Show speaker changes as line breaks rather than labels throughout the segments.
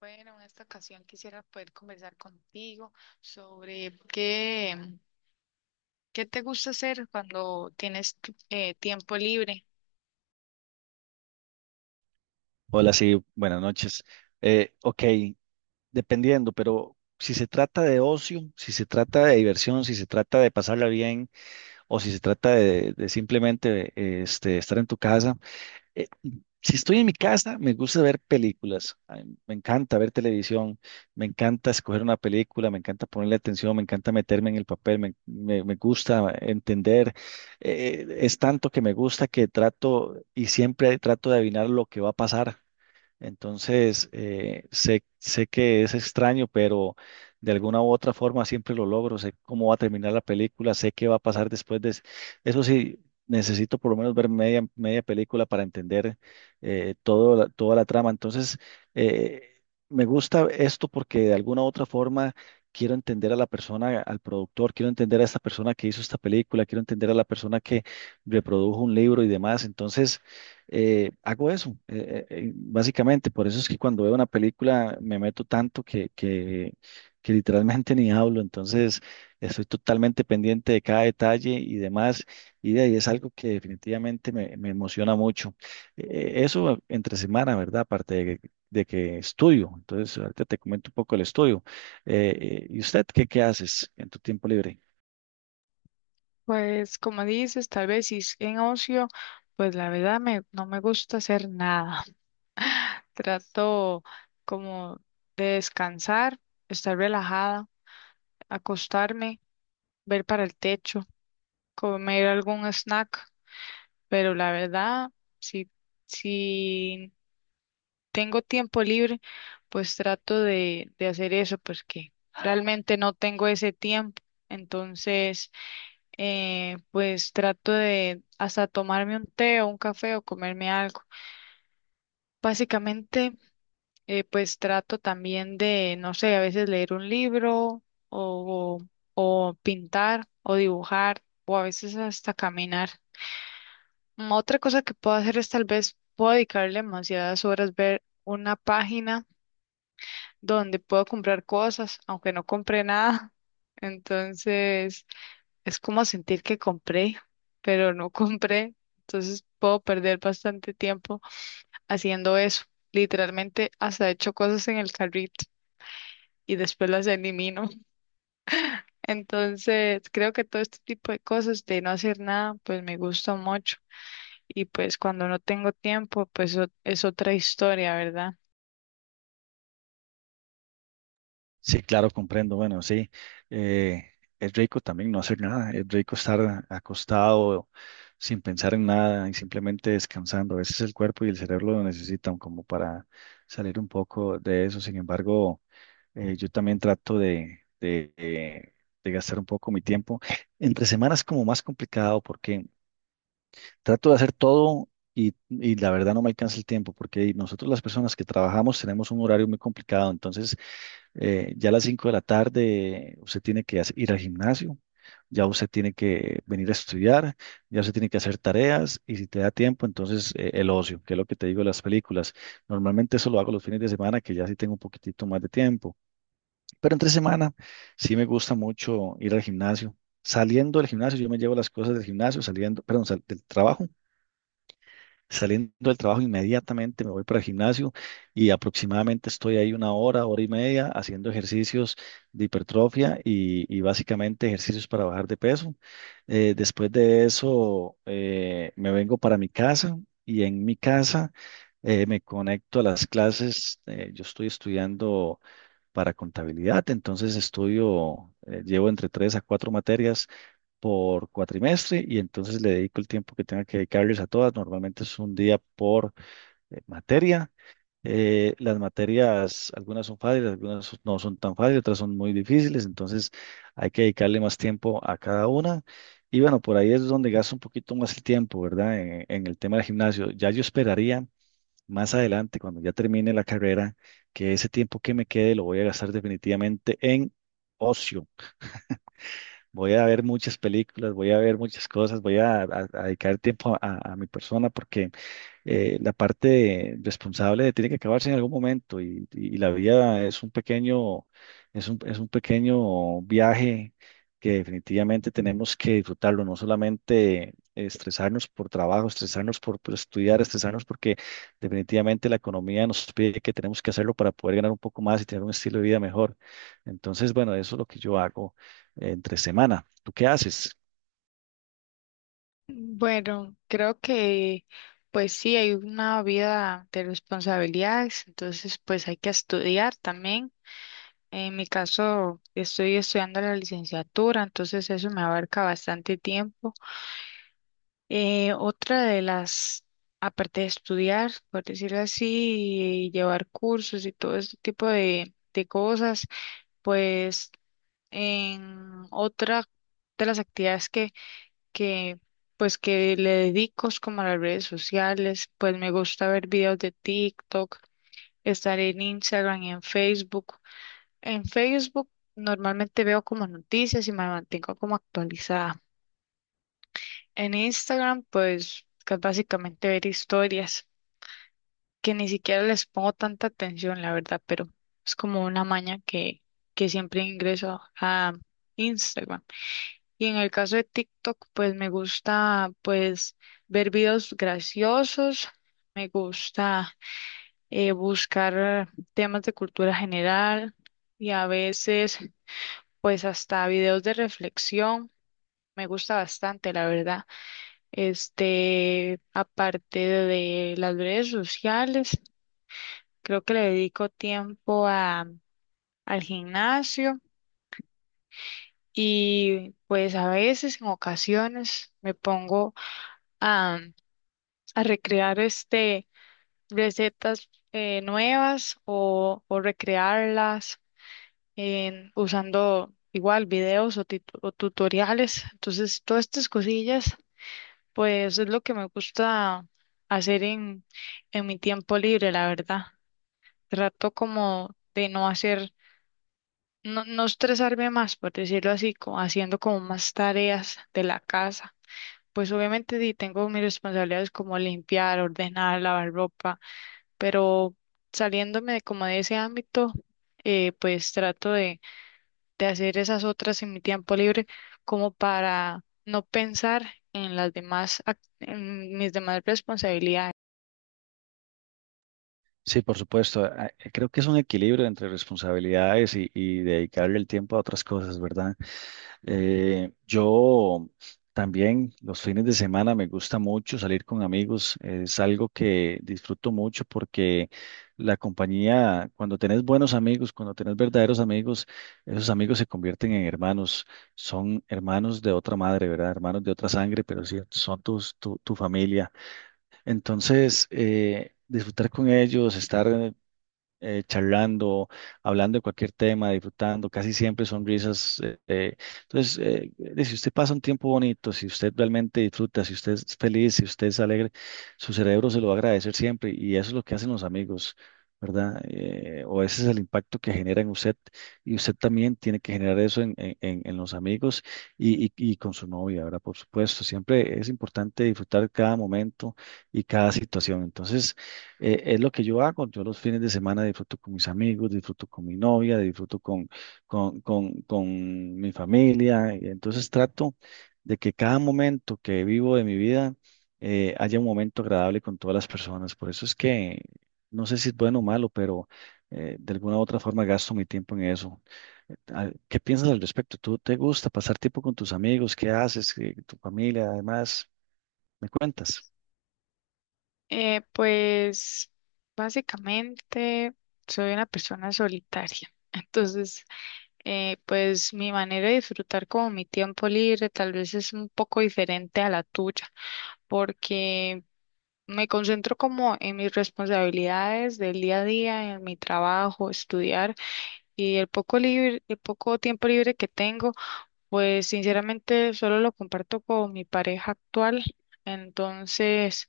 Bueno, en esta ocasión quisiera poder conversar contigo sobre qué te gusta hacer cuando tienes tiempo libre.
Hola, sí, buenas noches. Eh, ok, Dependiendo, pero si se trata de ocio, si se trata de diversión, si se trata de pasarla bien o si se trata de simplemente estar en tu casa, eh, si estoy en mi casa, me gusta ver películas. Ay, me encanta ver televisión, me encanta escoger una película, me encanta ponerle atención, me encanta meterme en el papel, me gusta entender, es tanto que me gusta que trato y siempre trato de adivinar lo que va a pasar. Entonces, sé que es extraño, pero de alguna u otra forma siempre lo logro. Sé cómo va a terminar la película, sé qué va a pasar después de... Eso sí, necesito por lo menos ver media película para entender toda la trama. Entonces, eh, me gusta esto porque de alguna u otra forma quiero entender a la persona, al productor, quiero entender a esta persona que hizo esta película, quiero entender a la persona que reprodujo un libro y demás. Entonces, hago eso, básicamente. Por eso es que cuando veo una película me meto tanto que literalmente ni hablo. Entonces, estoy totalmente pendiente de cada detalle y demás. Y de ahí es algo que definitivamente me emociona mucho. Eso entre semana, ¿verdad? Aparte de que estudio. Entonces, ahorita te comento un poco el estudio. ¿Y usted qué haces en tu tiempo libre?
Pues como dices, tal vez si es en ocio, pues la verdad no me gusta hacer nada. Trato como de descansar, estar relajada, acostarme, ver para el techo, comer algún snack, pero la verdad, si, si tengo tiempo libre, pues trato de hacer eso, porque realmente no tengo ese tiempo. Entonces, pues trato de hasta tomarme un té o un café o comerme algo. Básicamente, pues trato también de, no sé, a veces leer un libro o, o pintar o dibujar o a veces hasta caminar. Otra cosa que puedo hacer es tal vez puedo dedicarle demasiadas horas ver una página donde puedo comprar cosas, aunque no compré nada. Entonces, es como sentir que compré, pero no compré. Entonces, puedo perder bastante tiempo haciendo eso. Literalmente, hasta he hecho cosas en el carrito y después las elimino. Entonces, creo que todo este tipo de cosas de no hacer nada, pues me gusta mucho. Y pues cuando no tengo tiempo, pues es otra historia, ¿verdad?
Sí, claro, comprendo. Bueno, sí, eh, es rico también no hacer nada, es rico estar acostado sin pensar en nada y simplemente descansando. A veces el cuerpo y el cerebro lo necesitan como para salir un poco de eso. Sin embargo, yo también trato de gastar un poco mi tiempo. Entre semanas es como más complicado porque trato de hacer todo y la verdad no me alcanza el tiempo porque nosotros las personas que trabajamos tenemos un horario muy complicado. Entonces, ya a las 5 de la tarde usted tiene que ir al gimnasio, ya usted tiene que venir a estudiar, ya usted tiene que hacer tareas y si te da tiempo, entonces el ocio, que es lo que te digo de las películas. Normalmente eso lo hago los fines de semana, que ya sí tengo un poquitito más de tiempo, pero entre semana sí me gusta mucho ir al gimnasio. Saliendo del gimnasio, yo me llevo las cosas del gimnasio, saliendo, perdón, del trabajo. Saliendo del trabajo inmediatamente me voy para el gimnasio y aproximadamente estoy ahí una hora, hora y media haciendo ejercicios de hipertrofia y básicamente ejercicios para bajar de peso. Después de eso me vengo para mi casa y en mi casa me conecto a las clases. Yo estoy estudiando para contabilidad, entonces estudio, llevo entre 3 a 4 materias por cuatrimestre y entonces le dedico el tiempo que tenga que dedicarles a todas. Normalmente es un día por materia. Las materias, algunas son fáciles, no son tan fáciles, otras son muy difíciles, entonces hay que dedicarle más tiempo a cada una. Y bueno, por ahí es donde gasto un poquito más el tiempo, ¿verdad? En el tema del gimnasio. Ya yo esperaría más adelante, cuando ya termine la carrera, que ese tiempo que me quede lo voy a gastar definitivamente en ocio. Voy a ver muchas películas, voy a ver muchas cosas, voy a dedicar tiempo a mi persona porque la parte responsable tiene que acabarse en algún momento y la vida es un pequeño, es es un pequeño viaje que definitivamente tenemos que disfrutarlo, no solamente estresarnos por trabajo, estresarnos por estudiar, estresarnos porque definitivamente la economía nos pide que tenemos que hacerlo para poder ganar un poco más y tener un estilo de vida mejor. Entonces, bueno, eso es lo que yo hago entre semana. ¿Tú qué haces?
Bueno, creo que pues sí, hay una vida de responsabilidades, entonces pues hay que estudiar también. En mi caso, estoy estudiando la licenciatura, entonces eso me abarca bastante tiempo. Otra de aparte de estudiar, por decirlo así, y llevar cursos y todo este tipo de cosas, pues en otra de las actividades que pues que le dedico es como a las redes sociales, pues me gusta ver videos de TikTok, estar en Instagram y en Facebook. En Facebook normalmente veo como noticias y me mantengo como actualizada. En Instagram pues que es básicamente ver historias que ni siquiera les pongo tanta atención, la verdad, pero es como una maña que siempre ingreso a Instagram. Y en el caso de TikTok, pues me gusta pues ver videos graciosos, me gusta buscar temas de cultura general y a veces pues hasta videos de reflexión. Me gusta bastante, la verdad. Este, aparte de las redes sociales, creo que le dedico tiempo al gimnasio y pues a veces, en ocasiones, me pongo a recrear este recetas nuevas o recrearlas usando igual videos o, o tutoriales. Entonces, todas estas cosillas, pues es lo que me gusta hacer en mi tiempo libre, la verdad. Trato como de no no estresarme más, por decirlo así, como haciendo como más tareas de la casa. Pues obviamente sí, tengo mis responsabilidades como limpiar, ordenar, lavar ropa, pero saliéndome de como de ese ámbito, pues trato de hacer esas otras en mi tiempo libre como para no pensar en las demás, en mis demás responsabilidades.
Sí, por supuesto. Creo que es un equilibrio entre responsabilidades y dedicarle el tiempo a otras cosas, ¿verdad? Yo también los fines de semana me gusta mucho salir con amigos. Es algo que disfruto mucho porque la compañía, cuando tenés buenos amigos, cuando tenés verdaderos amigos, esos amigos se convierten en hermanos. Son hermanos de otra madre, ¿verdad? Hermanos de otra sangre, pero sí, son tu familia. Entonces, disfrutar con ellos, estar charlando, hablando de cualquier tema, disfrutando, casi siempre son risas. Entonces, si usted pasa un tiempo bonito, si usted realmente disfruta, si usted es feliz, si usted es alegre, su cerebro se lo va a agradecer siempre y eso es lo que hacen los amigos. ¿Verdad? O ese es el impacto que genera en usted y usted también tiene que generar eso en los amigos y con su novia, ¿verdad? Por supuesto, siempre es importante disfrutar cada momento y cada situación. Entonces, es lo que yo hago. Yo los fines de semana disfruto con mis amigos, disfruto con mi novia, disfruto con mi familia. Entonces trato de que cada momento que vivo de mi vida haya un momento agradable con todas las personas. Por eso es que no sé si es bueno o malo, pero de alguna u otra forma gasto mi tiempo en eso. ¿Qué piensas al respecto? ¿Tú te gusta pasar tiempo con tus amigos? ¿Qué haces? ¿Tu familia? Además, ¿me cuentas?
Pues básicamente soy una persona solitaria. Entonces, pues mi manera de disfrutar como mi tiempo libre tal vez es un poco diferente a la tuya, porque me concentro como en mis responsabilidades del día a día, en mi trabajo, estudiar y el poco el poco tiempo libre que tengo, pues sinceramente solo lo comparto con mi pareja actual. Entonces,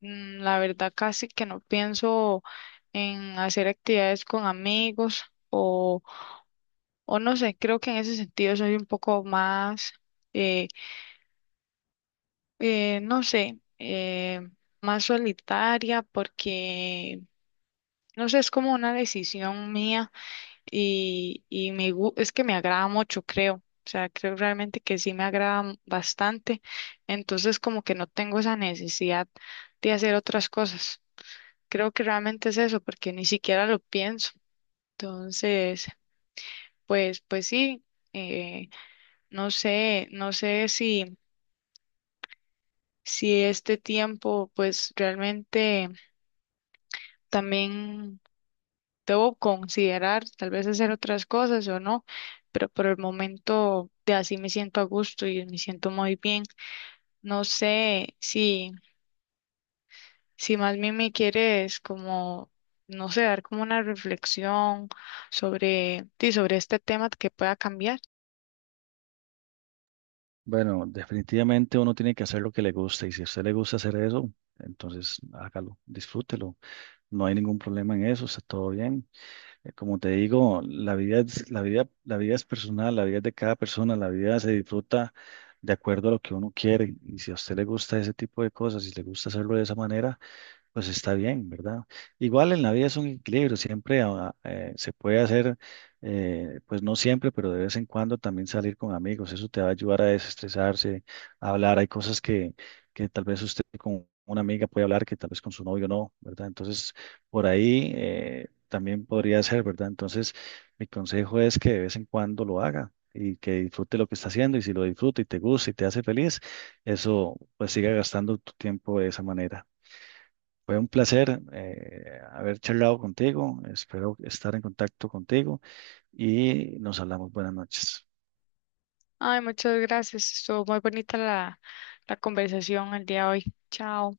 la verdad casi que no pienso en hacer actividades con amigos o, o no sé, creo que en ese sentido soy un poco eh, no sé, más solitaria porque no sé, es como una decisión mía y es que me agrada mucho, creo. O sea, creo realmente que sí me agrada bastante. Entonces, como que no tengo esa necesidad de hacer otras cosas. Creo que realmente es eso, porque ni siquiera lo pienso. Entonces, pues sí, eh, no sé, no sé si este tiempo, pues realmente también debo considerar, tal vez hacer otras cosas o no, pero por el momento de así me siento a gusto y me siento muy bien. No sé si más bien me quieres no sé, dar como una reflexión sí, sobre este tema que pueda cambiar.
Bueno, definitivamente uno tiene que hacer lo que le gusta y si a usted le gusta hacer eso, entonces hágalo, disfrútelo. No hay ningún problema en eso, está todo bien. Como te digo, la vida es personal, la vida es de cada persona, la vida se disfruta de acuerdo a lo que uno quiere y si a usted le gusta ese tipo de cosas, si le gusta hacerlo de esa manera, pues está bien, ¿verdad? Igual en la vida es un equilibrio, siempre se puede hacer, pues no siempre, pero de vez en cuando también salir con amigos, eso te va a ayudar a desestresarse, a hablar, hay cosas que tal vez usted con una amiga puede hablar que tal vez con su novio no, ¿verdad? Entonces, por ahí también podría ser, ¿verdad? Entonces, mi consejo es que de vez en cuando lo haga. Y que disfrute lo que está haciendo y si lo disfruta y te gusta y te hace feliz, eso pues siga gastando tu tiempo de esa manera. Fue un placer haber charlado contigo. Espero estar en contacto contigo y nos hablamos. Buenas noches.
Ay, muchas gracias. Estuvo muy bonita la conversación el día de hoy. Chao.